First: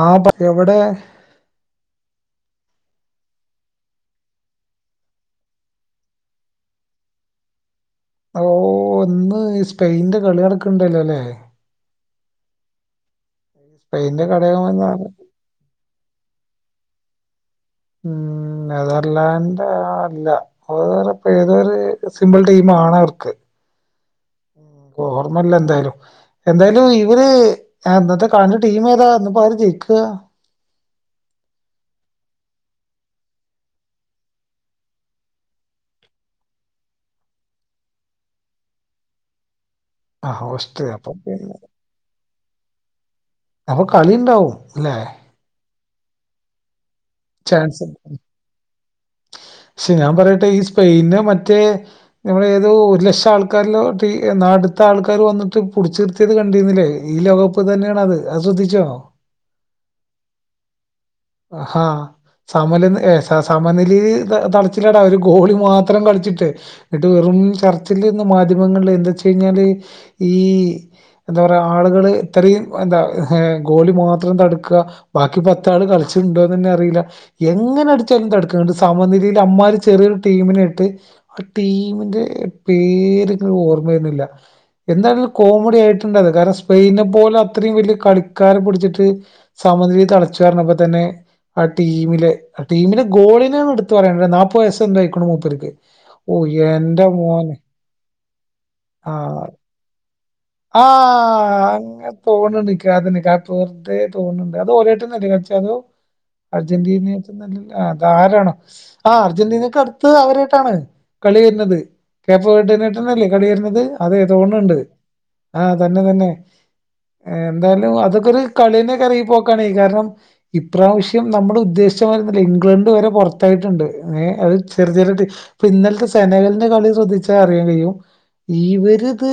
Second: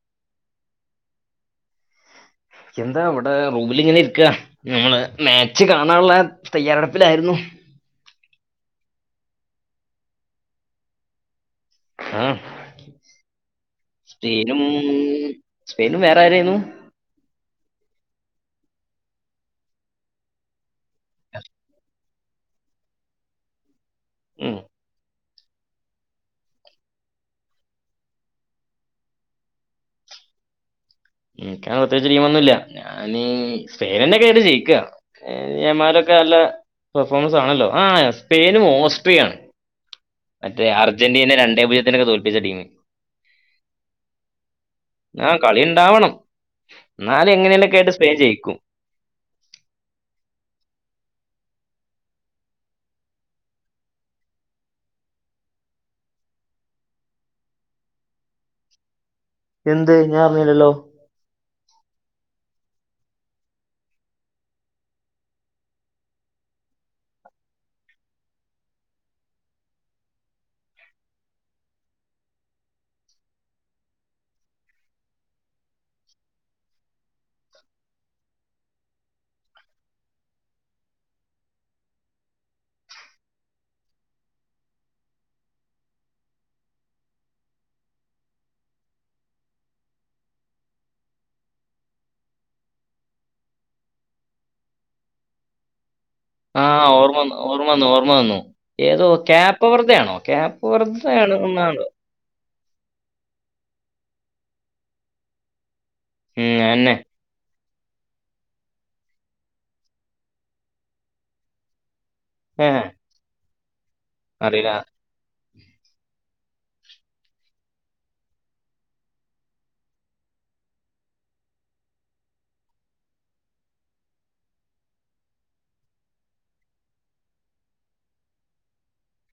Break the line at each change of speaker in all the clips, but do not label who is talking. ആ പറയു ഇവിടെ
എന്താ ഇവിടെ, റൂമിലിങ്ങനെ ഇരിക്ക. ഞങ്ങള് മാച്ച് കാണാൻള്ള തയ്യാറെടുപ്പിലായിരുന്നു.
ഓ ഇന്ന് ഈ സ്പെയിനിന്റെ കളി നടക്കണ്ടല്ലോല്ലേ
ആ
സ്പെയിന്റെ
സ്പെയിനും
കളിയാകുമെന്നാണ്
സ്പെയിനും വേറെ ആരായിരുന്നു
ഉം നെതർലാൻഡ് അല്ല അതിപ്പ ഏതൊരു സിമ്പിൾ ടീം ആണ് അവർക്ക്
ഉം
ഓർമ്മല്ല എന്തായാലും എന്തായാലും ഇവര് ഇന്നത്തെ കളിന്റെ ടീം ഏതാ ഇന്നിപ്പോ ആര് ജയിക്ക
എനിക്കങ്ങനെ പ്രത്യേയ്ച്ച് ടീമൊന്നുല്ല ഞാനീ സ്പെയിനന്നേകാ അയിൽ ജയിക്ക യമാലൊക്കെ നല്ല പെർഫോമൻസ് ആണല്ലോ ആ സ്പെയിനും ഓസ്ട്രിയ ആണ്
ആ
മറ്റേ
ഹോസ്റ്റ് അപ്പൊ
അർജന്റീന
പിന്നെ
രണ്ടേ പൂജ്യത്തിനൊക്കെ തോല്പ്പിച്ച ടീം
അപ്പൊ കളിണ്ടാവും ലെ
ആഹ്, കളിയ്ണ്ടാവണം. ന്നാല് എങ്ങനെലൊക്കെ
ചാൻസ്
ആയിട്ട് സ്പെൻ ജെയിക്കും.
ശെ ഞാൻ പറേട്ടെ ഈ സ്പെയിന് മറ്റേ നമ്മൾ ഏതോ ഒരു ലക്ഷം ആൾക്കാരിലോ നാട്ടിത്തെ ആൾക്കാർ വന്നിട്ട് പുടിച്ചി ത് കണ്ടിന്നില്ലേ ഈ ലോകകപ്പ് തന്നെണത് അത് ശ്രദ്ധിചോ
എന്ത് ഞാൻ അറിഞ്ഞിലല്ലോ
ഹാ സമലന് ഏഹ് സ സ സമനിലി തളച്ചിലടാവര് ഒരു ഗോളി മാത്രം കളിച്ചിട്ട് ന്നട്ട് വെറും ചർച്ചല്ലേന്ന് മാധ്യമങ്ങള്ല് എന്താച്ച് കഴിഞ്ഞാല് ഈ എന്താ പറയ ആൾകള് ഇത്രീം എന്താ ഗോളി മാത്രം തട്ക്ക ബാക്കി പത്താള് കളിച്ചിട്ടുണ്ടോന്നന്നെ അറീല എങ്ങനെ അടിച്ചാലും തട്ക്ക്ണ്ട് സമനിലീൽ അമ്മാരി ചെറ്യേരു ടീമിനേട്ട് ടീമിന്റെ പേര് ങ്ങ് ഓർമ്മ വരണില്ല എന്താണെലും കോമഡി ആയിട്ട്ണ്ടത് കാരണം സ്പെയിനെ പോലെ അത്രീം വെല്യേ കളിക്കാരെ പുടിച്ചിട്ട് സമനിലിതളച്ചു പറഞ്ഞപ്പതന്നെ ടീമിലെ ടീമിലെ ഗോളിനേണ് ട്ത്ത് പറേണ്ട് നാപ്പ ത് വ യസ്സെന്തോ ആയിക്കണ് മൂപ്പർക്ക് ഓ
ആഹ്
എന്റെ
ഓർമ്മ വന്നു
മോനെ
ഓർമ്മ വന്നു ഓർമ്മ വന്നു ഏതോ ക്യാപ്പവെർതെ ആണോ ക്യാപ്പ്
ആഹ് അങ്ങൻ തോന്ന്ണ്ടിനിക് അതന്നെ തോണുന്നു കാപോ വെർതെ തോണ്ട് അതോരേട്ടഞല്ലേ കളിച്ചേ അതോ
ഉം അയെന്നെ.
അർജന്റീനെ ആരാണ് ആ അർജന്റീനക്ക് അട്ത്തെ അവരേട്ടാണ് കളി വര്ന്നത് കേപോ
ഏഹ്
വെർദെനേട്ടഞ്ഞല്ലേ കളി വര്ണത് അതെ
അറിയില്ല.
തോണ്ണ്ട് ആഹ് തന്നെ തന്നെ എന്തായാലും അതൊക്കെ ഒരു കള്യഞ്ഞെക്കാരം ഈ പോക്കാണെങ്കി കാരണം ഇപ്രാവശ്യം നമ്മൾ ഉദ്ദേശിച്ച മാര്യോന്നല്ല ഇംഗ്ലണ്ട് വരെ പുറത്തായിട്ട്ണ്ട് അത് ചെറി ചെറ്യേ പ്പ ഇന്നൽത്തെ സെനഗളിന്റെ കളി ശ്രദ്ധിച്ച അറിയാൻ കയും ഇവരിത്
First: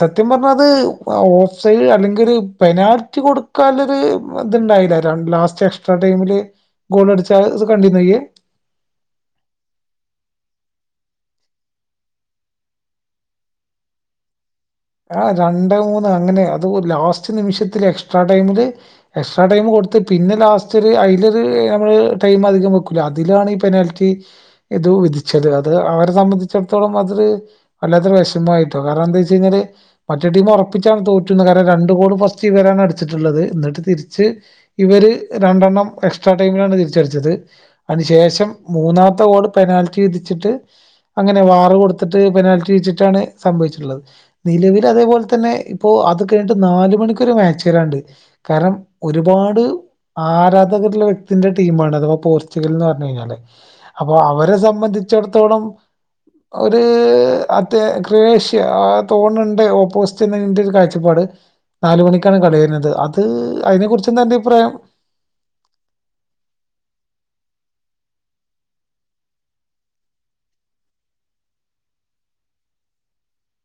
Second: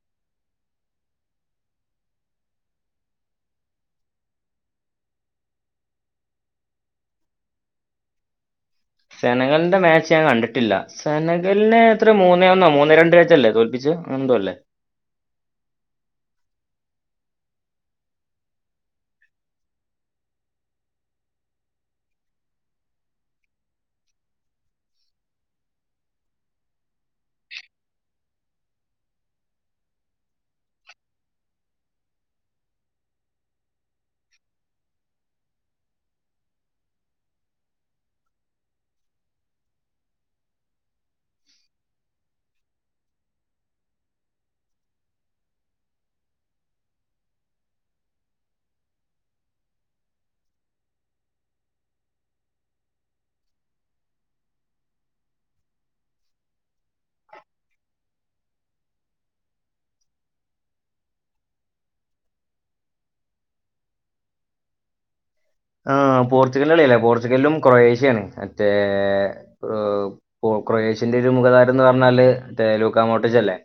സത്യം പറഞ്ഞാ അത് ഓഫ്സൈഡ് അല്ലെങ്കില് പെനാൽറ്റി കൊടു കാല്ലത് ത്ണ്ടായില്ല ലാസ്റ്റ് എക്സ്ട്രാ ടൈമില് ഗോൾ അടിച്ചാൽ ഇത് കണ്ടീന്നൊയ്യ്
സെനഗൾന്റെ മാച്ച് ഞാൻ കണ്ടിട്ടില്ല സെനഗലിനെ എത്രെ മൂന്നേ ഒന്നോ മൂന്നേ രണ്ടിനേറ്റല്ലേ തോൽപ്പിച്ച് എന്തോ അല്ലേ
ആ രണ്ടെ മൂന്ന് അങ്ങനെ അത് ലാസ്റ്റ് നിമിഷത്തില് എക്സ്ട്രാ ടൈമില് എക്സ്ട്രാ ടൈം കൊടുത്ത് പിന്നെ ലാസ്റ്റൊരു അയ്ലൊരു നമ്മൾ ടൈം അധികം വെക്കൂലേ അയ്ലാണ് ഈ പെനാൽറ്റി ഇത് വിധിച്ചത് അത് അവരെ സംബന്ധിച്ചിടത്തോളം അതൊരു വല്ലാത്തൊരു വിഷമായിട്ടോ കാരണന്താവെച്ച് കയ്ഞ്ഞാല് മറ്റേ ടീം ഉറപ്പിച്ചാണ് തോററ്റൂന്ന് കാരണം രണ്ടു ഗോള് ഫസ്റ്റ് ഇവരാണ് അടിച്ചിട്ട്ള്ളത് ന്നിട്ട് തിരിച്ച് ഇവര് രണ്ടെണ്ണം എക്സ്ട്രാ ടൈമിലാണ് തിരിച്ചടിച്ചത് അയ്ന് ശേഷം മൂന്നാത്തെ ഗോൾ പെനാൽറ്റി വിതിച്ചിട്ട് അങ്ങനെ വാറ് കൊടുത്തിട്ട് പെനാൽറ്റി ഇഴിച്ചിട്ടാണ് സംഭവിച്ചിട്ട്ള്ളത് നിലവിൽ അതേപോല്തന്നെ ഇപ്പൊ അത് കഴിഞ്ഞിട്ട് നാല് മണിക്കൊര് മാച്ച് വരാനുണ്ട് കാരണം ഒരുപാട് ആരാധകര്ള്ള വ്യക്തിന്റെ ടീമാണ് അഥവാ പോർച്ചുഗൽന്ന് പറഞ്ഞാല് അപ്പൊ അവരെ സംബന്ധിച്ചിടത്തോളം ഒരു അതെ ക്രൊയേഷ്യ ആഹ് തോണണ്ട് ഓപ്പോസിറ്റ്തിന്റെ ഒരു കാഴ്ചപ്പാട് നാല് മണിക്കാണ് കടയിൽ വരുന്നത് അത് അതിനെ കുറച്ച് എന്താ അന്റെ അഭി പ്രായം
ആഹ് പോർച്ചുഗല് കളി അല്ലേ പോർച്ചുഗലിലും കൊറേഷ്യയാണ് മറ്റേ ക്രൊയേഷ്യന്റെ ഒരു മുഖതാരം എന്ന് പറഞ്ഞാല് തേലൂക്കാ മോട്ടിച്ചല്ലേ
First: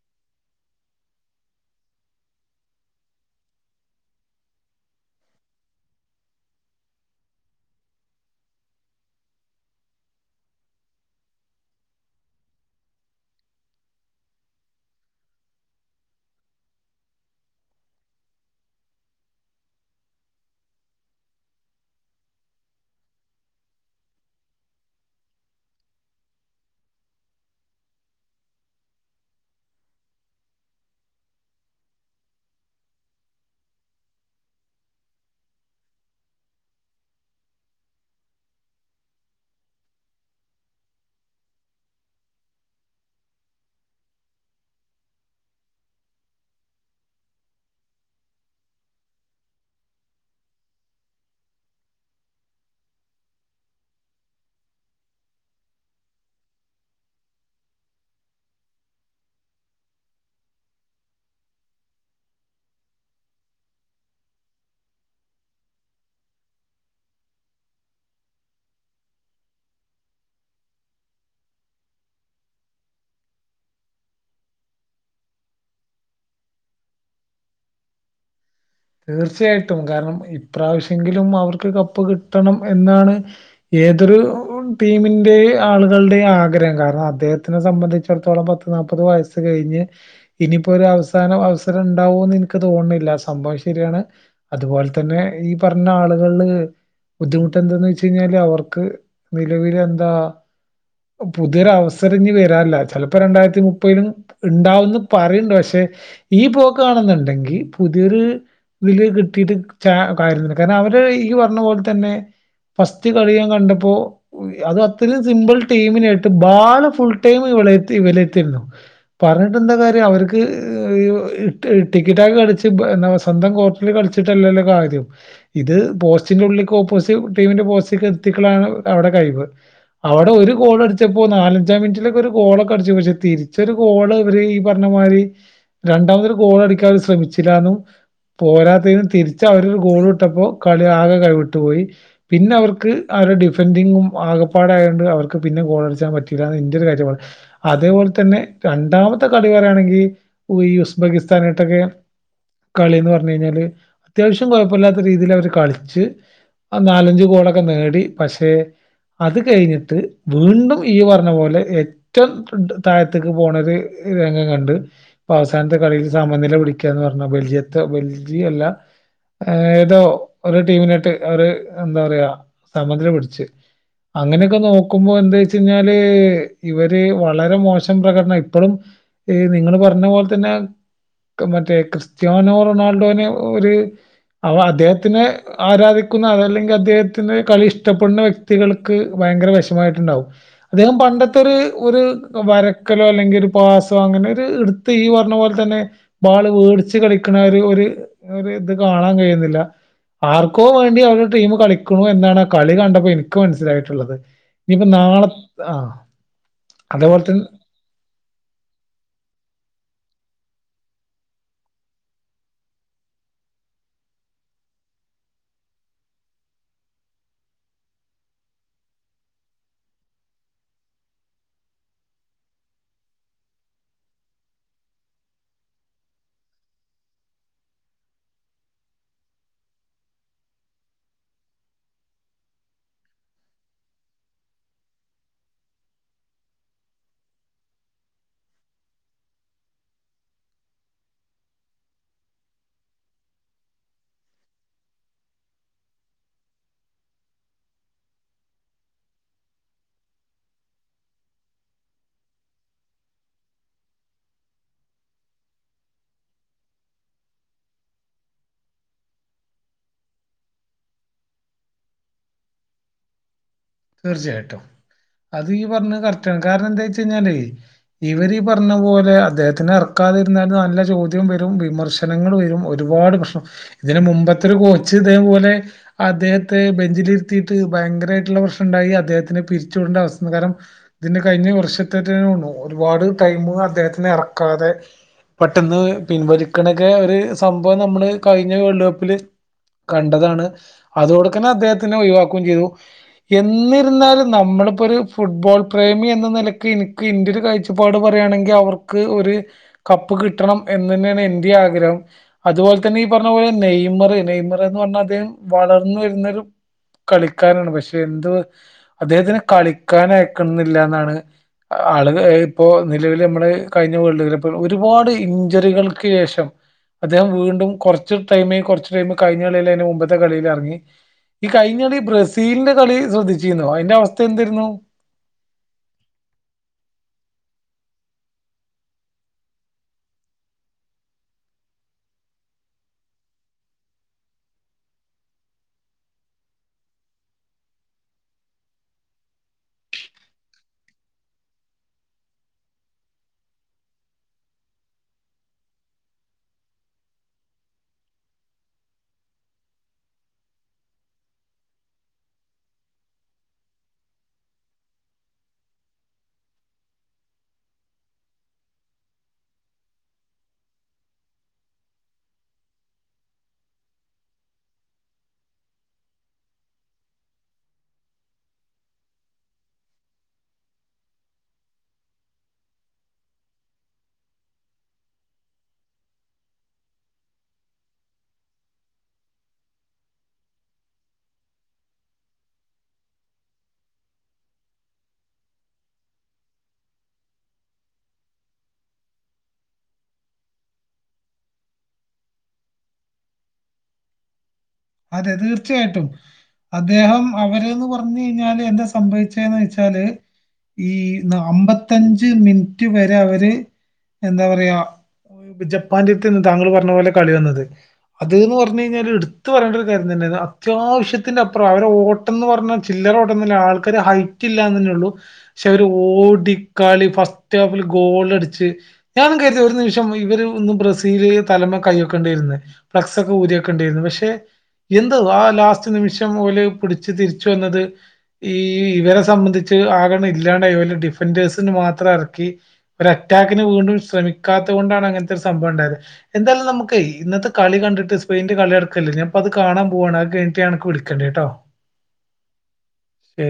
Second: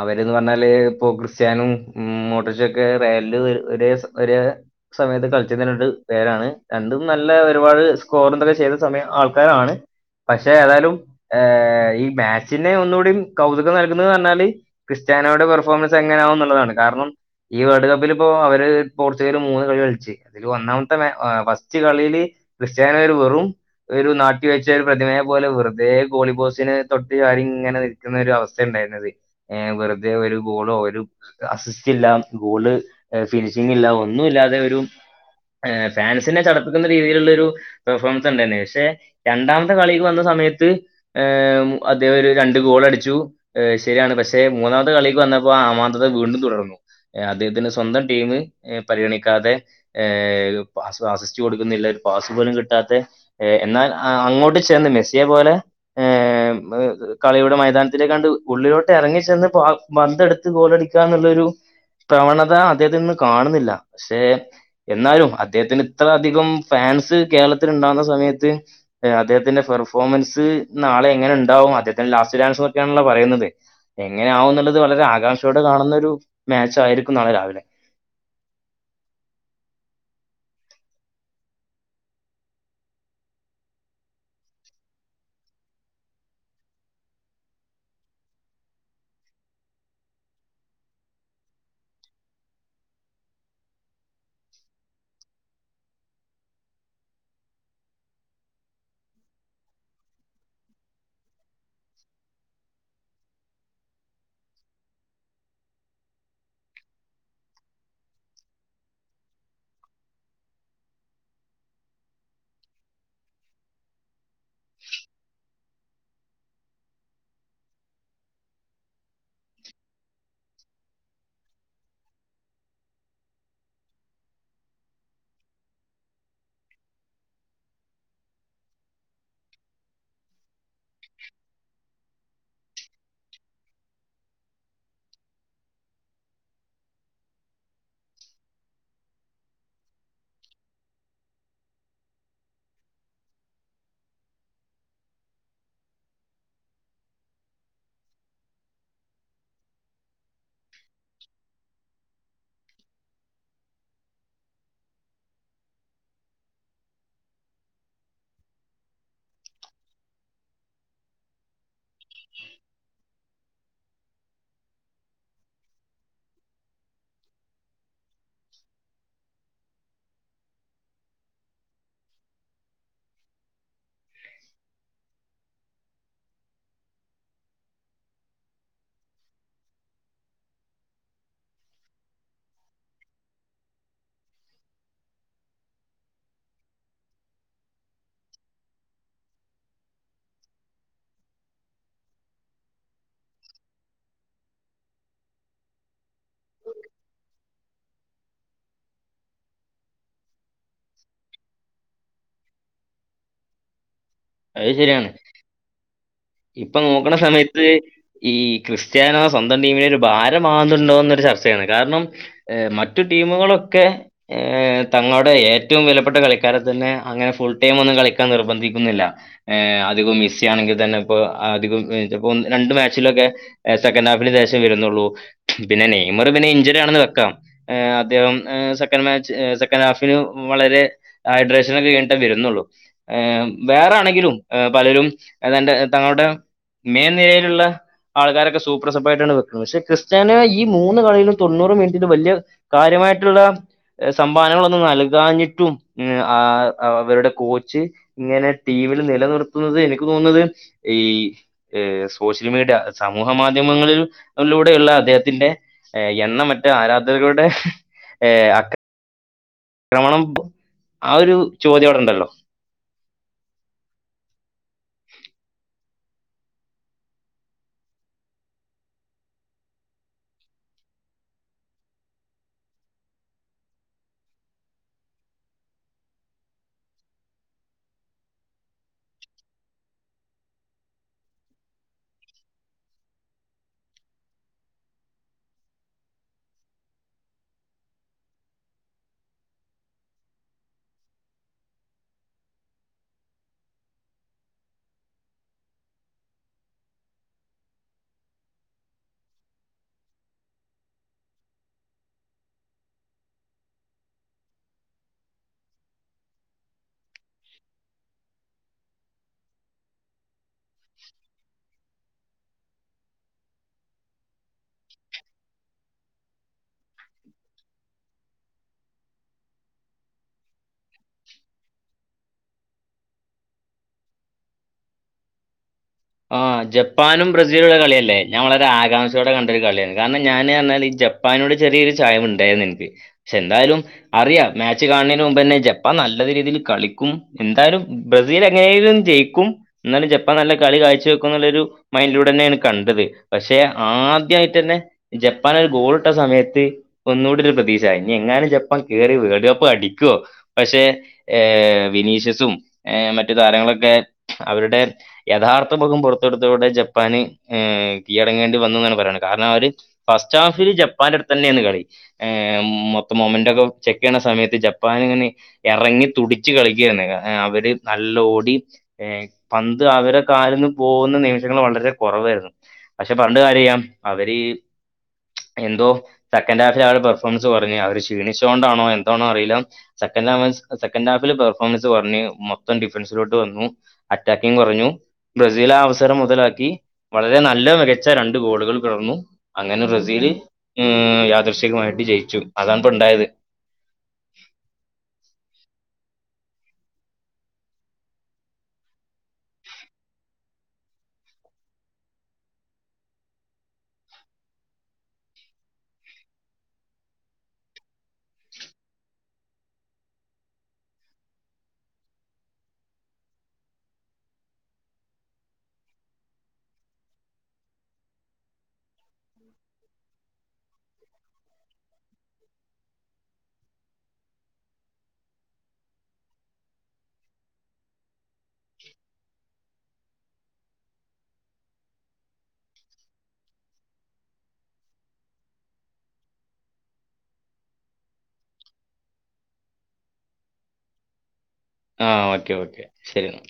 അവരന്ന് പറഞ്ഞാല് ഇപ്പൊ ക്രിസ്ത്യാനും ഉമ് മോട്ടർച്ചൊക്കെ റയലില് ഒരേ ഒരേ സമയത്ത് കളിച്ചു ന്നിട്ട് പേരാണ് രണ്ടും നല്ല ഒരുപാട് സ്കോർ എന്തൊക്കെ ചെയ്ത സമയം ആൾക്കാരാണ് പക്ഷെ ഏതായാലും ഏഹ് ഈ മാച്ചിനെ ഒന്നുകൂടി കൗതുകം നൽകുന്നത് പറഞ്ഞാല് ക്രിസ്ത്യാനോയുടെ പെർഫോമൻസ് എങ്ങനെയാവുള്ളതാണ് കാരണം ഈ വേൾഡ് കപ്പിലിപ്പോ അവര് പോർച്ചുഗൽ മൂന്ന് കളി കളിച്ച് അതില് ഒന്നാമ ഫസ്റ്റ് കളിയില് ക്രിസ്ത്യാനര് വെറും ഒരു നാട്ടി വെച്ച ഒരു പ്രതിമയെ പോലെ വെറുതെ ഗോളിബോസിന് തൊട്ട് കാര്യ ഇങ്ങനെ [unintelligible] ഒരു അവസ്ഥ ഉണ്ടായിരുന്നത് ഏഹ് വെറുതെ ഒരു ഗോളോ ഒരു അസിസ്റ്റ് ഇല്ല ഗോള് ഫിനിഷിംങ്‌ ഇല്ല ഒന്നും ഇല്ലാതെ ഒരു ഫാൻസിനെ ചടപ്പിക്കുന്ന രീതിയിലുള്ളരു പെർഫോമൻസ് ഉണ്ടായിരുന്നു പക്ഷെ രണ്ടാമത്തെ കളിക്ക് വന്ന സമയത്ത് ഏഹ് അദ്ദേഹം ഒരു രണ്ട് ഗോൾ അടിച്ചു ശരിയാണ് പക്ഷെ മൂന്നാമത്തെ കളിക്ക് വന്നപ്പോ ആമാന്തത വീണ്ടും തുടർന്നു അദ്ദേഹത്തിന് സ്വന്തം ടീം പരിഗണിക്കാതെ ഏഹ് [unintelligible] കൊടുക്കുന്നില്ല ഒരു പാസ് പോലും കിട്ടാത്ത ഏഹ് എന്നാൽ അങ്ങോട്ട് ചേർന്ന് മെസ്സിയെ പോലെ ഏഹ് കളിയുടെ മൈതാനത്തിലേ കാണ്ട് ഉള്ളിലോട്ട് ഇറങ്ങിച്ചെന്ന് പ്പോ പന്തെട്ത്ത് ഗോളടിക്കാ ന്നുള്ളൊരു പ്രവണത അദ്ദേഹത്തി നിന്ന് കാണുന്നില്ല പക്ഷെ എന്നാലും അദ്ദേഹത്തിന് ഇത്ര അധികം ഫാൻസ് കേരളത്തി ഉണ്ടകുന്ന സമയത്ത് അദ്ദേഹത്തിന്റെ പെർഫോമൻസ് നാളെ എങ്ങനെണ്ടാവും അദ്ദേഹത്തിന്റെ ലാസ്റ്റ് ചാൻസ് നോക്കിയാണല്ലോ പറയുന്നത് എങ്ങനെ ആകും എന്നുള്ളത് വളരെ ആകാംഷയോടെ കാണുന്ന ഒരു മാച്ചായിരിക്കും നാളെ രാവിലെ
തീർച്ചയായിട്ടും കാരണം ഇപ്രാവശ്യെങ്കിലും അവർക്ക് കപ്പ് കിട്ടണം എന്നാണ് ഏതൊരു ടീമിന്റെ ആളുകളുടെയും ആഗ്രഹം കാരണം അദ്ദേഹത്തിനെ സംബന്ധിച്ചിട്ത്തോളം പത്തു നാല്പ്പത് വയസ്സ് കഴിഞ്ഞ് ഇനിയിപ്പോ ഒരു അവസാന അവസരം ഇണ്ടാവോന്ന് എനിക്ക് തോന്നുന്നില്ല സംഭവഷ ശരിയാണ് അതുപോലെ തന്നെ ഈ പറഞ്ഞ ആളുകൾ ബുദ്ധിമുട്ട് എന്താെന്ന് വെച്ച് കഴിഞ്ഞാല് അവർക്ക് നിലവില എന്താ പുതിയൊരു അവസര ഇഞ്ഞ് വരില്ല ചിലപ്പോ രണ്ടായിരത്തി മുപ്പതിലും ഇണ്ടാവും പറയ ണ്ട് പക്ഷെ ഈ പോക്കാണെന്നുണ്ടെങ്കിൽ പുതിയൊരു ഇതില് കിട്ടിട്ട് [unintelligible] അവര് ഈ പറഞ്ഞ പോലെ തന്നെ ഫസ്റ്റ് കളി ഞാൻ കണ്ടപ്പോ അത് അത്രയും സിമ്പിൾ ടീമി നായിട്ട് ബാൾ ഫുൾ ടൈം ഇവരുടെ അടുത്തായിരുന്നു പറഞ്ഞിട്ട് എന്താ കാര്യം അവർക്ക് ടിക്കറ്റക്കി അടിച്ച് എന്താ സ്വന്തം കോർട്ടിൽ കളിച്ചിട്ടല്ലല്ലോ കാര്യം ഇത് പോസ്റ്റിന്റെ ഉള്ളിലേക്ക് ഓപ്പോസിറ്റ് ടീമിന്റെ പോസ്റ്റേക്ക് എത്തിക്കലാണ് അവിടെ കഴിവ് അവിടെ ഒരു ഗോൾ അടിച്ചപ്പോ നാലഞ്ചാം മിനിറ്റിലൊക്കെ ഒരു ഗോളൊക്കെ അടിച്ചു പക്ഷെ തിരിച്ചൊരു ഗോള് ഇവര് ഈ പറഞ്ഞ മാതിരി രണ്ടാമതൊരു ഗോൾ അടിക്കാൻ അവര് ശ്രമിച്ചിലാന്നും പോരാത്തതിനും തിരിച്ച് അവര് ഒരു ഗോൾ വിട്ടപ്പോ കളി ആകെ കൈവിട്ടു പോയി പിന്നെ അവർക്ക് അവരുടെ ഡിഫൻഡിങ്ങും ആകപ്പാട ആയതോണ്ട് അവർക്ക് പിന്നെ ഗോളടിച്ചാ പറ്റയില്ലന്ന് ഇന്റെ ഒരു കാര്യമാണ് അതേ പോലെ തന്നെ രണ്ടാമത്തെ കളികാരണെങ്കിൽ ഈ ഉസ്ബെക്കി സ്ഥാനായിട്ടൊക്കെ കളിന്ന് പറഞ്ഞു കഴിഞ്ഞാല് അത്യാവശ്യം കുഴപ്പല്ലാത്ത രീതിയിൽ അവര് കളിച്ച് നാലഞ്ചു കോളൊക്കെ നേടി പക്ഷെ അത് കഴിഞ്ഞിട്ട് വീണ്ടും ഈ പറഞ്ഞ പോലെ എ ഏറ്റവും താഴത്തേക്ക് പോണ ഒരു രംഗം കണ്ട് ഇപ്പൊ അവസാനത്തെ കളിയിൽ സമനില പിടിക്ക എന്ന് പറഞ്ഞ ബെൽജിയത്ത് ബെൽജിയം എല്ല ഏതോ ഒരു ടീമിനയിട്ട് അവര് എന്താറയാ സമ നില പിടിച്ചെ അങ്ങനൊക്കെ നോക്കുമ്പം എന്താ വെച്ചു കഴിഞ്ഞാല് ഇവര് വളരെ മോശം പ്രകടനം ഇപ്പഴും ഈഹ് നിങ്ങളു പറഞ്ഞ പോൽ തന്നെ മറ്റേ ക്രിസ്ത്യാനോ റൊണാൾഡോനെ ഒരു അവ അദ്ദേഹത്തിന് ആരാധിക്കുന്ന അതല്ലെങ്കി അദ്ദേഹത്തിന്റെ കളി ഇഷ്ട്ടപ്പെടുന്ന വ്യക്തികൾക്ക് ഭയങ്കര വേഷമായിട്ടുണ്ടാവും. അദ്ദേഹം പണ്ടത്തൊരു ഒരു വരക്കലോ അല്ലെങ്കിൽ ഒരു പാസോ അങ്ങനൊരു നീ പറഞ്ഞ പോല തന്നെ ബാള് വേട്ച്ച് കളിക്ക ക്കണൊരു ഒരു ഒരു ഇത് കാണാൻ കഴിയുന്നില്ല. ആർക്കോ വേണ്ടി അവരുടെ ടീംമ് കളിക്കുണു എന്നാണ് ആ കളി കണ്ടപ്പം എനിക്ക് മനസ്സിലായിട്ടുള്ളത്. ഇനിപ്പം നാളത് ആഹ്
ഇപ്പം നോക്ക്‌ണ സമയത്ത് ഈ ക്രിസ്ത്യാനോ സ്വന്തം ടീമിനൊരു ഭാരമാവുന്നുണ്ടോന്നൊരു ചർച്ചയാണ് കാരണം ഏഹ് മറ്റു ടീമുകളൊക്കെ ഏഹ് തങ്ങളുടെ ഏറ്റവും വിലപ്പെട്ട കളിക്കാരെ തന്നെ അങ്ങനെ ഫുൾ ടൈം ഒന്നും കളിക്കാൻ നിർബന്ധിക്കുന്നില്ല. ഏഹ് അതിപ്പം മിസ്സി ആണെങ്കി തന്നെ പ്പം അതിപ്പം അധികം രണ്ട് മാച്ചിലൊക്കെ സെക്കൻഡ് ഹാഫിന് ഷേഷേ വരുന്നുള്ളൂ. ഇതിനെ നെയ്മറു പിന്നെ ഇഞ്ചനാ ണെന്ന് വെക്കാം. ഏഹ് അദ്ദേഹം ഏഹ് സെക്കൻഡ് മാച്ച് സെക്കൻഡ് ഹാഫിനെ വളരെ ഹൈഡ്രേഷനെ വീണ്ടും വരുന്നുള്ളൂ, ഏഹ് വേറാണെങ്കിലും ഏഹ് പലരും എനന്തെ തങ്ങടെ മേ നിരയിലുള്ള ആൾക്കാരൊക്കെ സൂപ്രസഭായിട്ടാണ് വെക്കുന്നത്, പക്ഷ ക്രിസ്ത്യാനോ ഈ മൂന്ന് കളീലും തൊണ്ണൂറ് മിനിറ്റിലും വല്ലിയേ കാര്യമായിട്ടുള്ള ഏഹ് സംഭവനകളൊന്നും നൽകാഞ്ഞിട്ടും, മ്മ് ആഹ് അവരുടെ കോച്ച് ഇങ്ങനെ ടീമില് നിലനിർത്തുന്നത് എനിക്ക് തോന്നുന്നത് ഈഹ് ഏഹ് സോഷ്യൽ മീഡിയ സമൂഹ മാധ്യമങ്ങളിൽ ലൂടെയുള്ള അദ്ദേഹത്തിന്റെ ഏഹ് എണ്ണമറ്റ ആരാധകരുടെ ഏഹ് മണം ആ ഒരു ചോദ്യം അവടെ ഉണ്ടല്ലോ.
തീർച്ചയായിട്ടും, അതീ ഇയ് പറഞ്ഞത് കറക്റ്റാണ് കാരണം എന്തോയ്ച്ചയ് ഞ്ഞാലേയ് ഇവരീ പറഞ്ഞ പോലെ അദ്ദേഹത്തിന് ഇറക്കാതിരുന്നാല് നല്ല ചോദ്യോം വരും വിമർശ് ജനങ്ങളു വരും ഒരുപാട് പ്രശ്നം ഇതിനു മുമ്പത്തെ ഒരു കോച്ച് ഇതേപോലെ അദ്ദേഹത്തെ ബെഞ്ചിലിരുത്തിയിട്ട് ഭയങ്കരായിട്ടുള്ള പ്രശ് ണ്ടായി അദ്ദേഹത്തിനെ പിരിച്ചു വിടണ്ട അവസ്കാരം ഇതിന് കഴിഞ്ഞ വർഷത്തേറ്റരു ഒരുപാട് ടൈമു അദ്ദേഹത്തിനെ എറക്കാതെ പെട്ടെന്ന് പിൻവലിക്കണൊക്കെ ഒരു സംഭവം നമ്മളെ കഴിഞ്ഞ വേൾഡ് കപ്പില് കണ്ടതാണ് അതോടക്കന്നെ അദ്ദേഹത്തിനെ ഒഴിവാക്കും ചെയ്തു. എന്നിരുന്നാലും നമ്മളിപ്പൊരു ഫുട്ബോൾ പ്രേമി എന്ന നിലക്ക് എനിക്ക് ഇന്റൊരു കാഴ്ച പ്പാട് പറയാണെങ്കി അവർക്ക് ഒരു കപ്പ് കിട്ടണം എന്ന്നെയാണ് എന്റിം ആഗ്രഹം. അതുപോലതന്നെ ഈ പറഞ്ഞ പോലെ നെയ്മറെ നെയ്മറെന്നു പറഞ്ഞാൽ അദ്ദേഹം വളർന്നു വരുന്നൊരു കളിക്കാരാണ് പഷേ പ്പെന്തുവാ അദ്ദേഹത്തിന് കളിക്കാന യക്കുന്നില്ല എന്നാണ് ആളുകളെ ഇപ്പോൾ നിലവിലെ നമ്മളെ കഴിഞ്ഞ വേൾഡുകപ്പോ ഒരുപാട് ഇഞ്ചുറികൾക്കു ശേഷം അദ്ദേഹം വീണ്ടും കൊറച്ചു ടൈമെ കൊറച്ചു ടൈം കഴിഞ്ഞ കളിയിൽ അയിന്റെ മുമ്പത്തെ കളിയിലിറങ്ങി. ഈ കഴിഞ്ഞിടെ ബ്രസീലിന്റെ കളി ശ്രദ്ധിച്ചീന്നോ അതിന്റെ അവസ്ഥ എന്തരുന്നു?
ആഹ് ജപ്പാനും ബ്രസീലുള്ള കളിയല്ലേ ഞാൻ വളരെ ആകാംക്ഷയോടെ കണ്ടൊരു കളിയാണ് കാരണം ഞാൻ എന്നാലേ ഈഹ് ജപ് ജപ്പാനോട് ചെറിയൊരു ചായം ഉണ്ടായിരുന്നു എനിക്ക് പക്ഷെ എന്തായാലും അറിയാം മാച്ച് കാണുന്നെന് മുമ്പ് തന്നെ ജപ്പാൻ നല്ല രീതിയിലു കളിക്കും എന്തായാലും ബ്രസീൽ എങ്ങനേലും ജയിക്കും എന്നാലും ജപ്പാൻ നല്ല കളി കാഴ്ച ച്ചു വെക്കുന്നുള്ളൊരു മൈൻഡിലൂടന്നെയാണ് കണ്ടത് പക്ഷേ ആദ്യായിട്ടന്നെ ജപ്പാനൊരു ഗോള്ട്ട സമയത്ത് ഒന്നൂടൊരു പ്രതീക്ഷ ഇനി എങ്ങാനും ജപ്പാൻ കേറി വേൾഡ് കപ്പ് അടിക്കുവോ പക്ഷേ ഏഹ്, വിനീഷ്യസും ഏഹ് മറ്റു താരങ്ങളൊക്കെ അവരുടെ യഥാർ [unintelligible] പൊറത്തെടുത്തതോടെ ജപ്പാന് ഏഹ് കീഴടങ്ങേണ്ടി വന്നൂന്നാണ് പറയണേ കാരണം അവര് ഫസ്റ്റ് ഹാഫില് ജപ്പാന്റടുത്തന്നെയാണ് കളി ഏഹ് മൊത്തം മൊമന്റോക്കെ ചെക്ക് ചെയ്യണ സമയത്ത് ജപ്പാനെ ഇങ്ങനെ എറങ്ങി തുടിച്ച് കളിക്കേണ് അവര് നല്ലോടി പന്ത് അവര കാലിന്ന് പോകുന്ന നിമിഷങ്ങള് വളരെ കൊറവായിരുന്നു പക്ഷെ പറഞ്ഞിട്ട് കാര്യല്ലാ അവര് എന്തോ സെക്കൻഡ് ഹാഫില് അവര പെർഫോമൻസ് കൊറഞ്ഞു അവര് ക്ഷീണിച്ചോണ്ടാണോ എന്തൊണോ അറിയില്ല സെക്കൻഡ് അവൻസ് സെക്കൻഡ് ഹാഫില് പെർഫോമൻസ് കൊറഞ്ഞ് മൊത്തം ഡിഫൻസിലോട്ട് വന്നു അറ്റാക്കിങ്ങ് കൊറഞ്ഞു ബ്രസീല് ആ അവസരം മുതലാക്കി വളരെ നല്ല മികച്ച രണ്ട് ഗോളുകൾ തുടർന്നു അങ്ങനെ ബ്രസീല് മ്ഹ് യാദൃച്ചികമായിട്ട് ജയിച്ചു അതാണിപ്പോ ഉണ്ടായത്
അതെ തീർച്ചയായിട്ടും അദ്ദേഹം അവര്ന്ന് പറഞ്ഞ് കഴിഞ്ഞാല് എന്താ സംഭവിച്ചേന്ന് വെച്ചാല് ഈ ന അമ്പത്തഞ്ച് മിനിറ്റ് വരെ അവര് എന്താ പറയാ ജപ്പാന്റെത്ത്ന്ന് താങ്കൾ പറഞ്ഞ പോലെ കളി വന്നത് അത് ന്ന് പറഞ്ഞു കഴിഞ്ഞാല് എടു ത്ത് പറയേണ്ട ഒരു കാര്യം തന്നേണ് അത്യാവിശ്യത്തിന്റെ അപ്പുറം അവര് ഓട്ടന്ന് പറഞ്ഞാൽ ചില്ലറ ഓട്ടൊന്നും അല്ല ആൾക്കാര് ഹൈ [unintelligible] എന്നന്നെ ഉള്ളൂ പക്ഷെ അവര് ഓടിക്കളി ഫസ്റ്റ് ഹാഫില് ഗോളടിച്ച് ഞാനും കരുതി ഒരു നിമിഷം ഇവര് ബ്രസീല് തലമ്മേ കൈ വെക്കേണ്ടി വരുന്ന് ഫ്ളാക്സൊക്കെ ഊരി വെക്കേണ്ടി വന്നൂ പക്ഷെ എന്തോ ആ ലാസ്റ്റ് നിമിഷം ഓല് പിടിച്ച് തിരിച്ചു വന്നത് ഈ ഇവരെ സംബന്ധിച്ച് ആകെ അങ്ങട് ഇല്ലാണ്ട് പോല ഡിഫൻഡേഴ്സിന് മാത്രം എറക്കി ഒരു അറ്റാക്കിന് വീണ്ടും ശ്രമിക്കാത്തോണ്ടാണ് അങ്ങനത്തൊരു സംഭവൊണ്ടായത് എന്താലും നമുക്കേ ഇന്നത്തെ കളി കണ്ടിട്ട് സ്പെയിന്റെ കളി നടക്കല്ലേ ഞാൻ അപ്പൊ അത് കാണാൻ പോവാണ് അത് കഴിഞ്ഞട്ട് ഞാൻ നിനക്ക് വിളിക്കണ്ട് കേട്ടോ
ആഹ് ഓക്കെ ഓക്കെ ശരി എന്നാ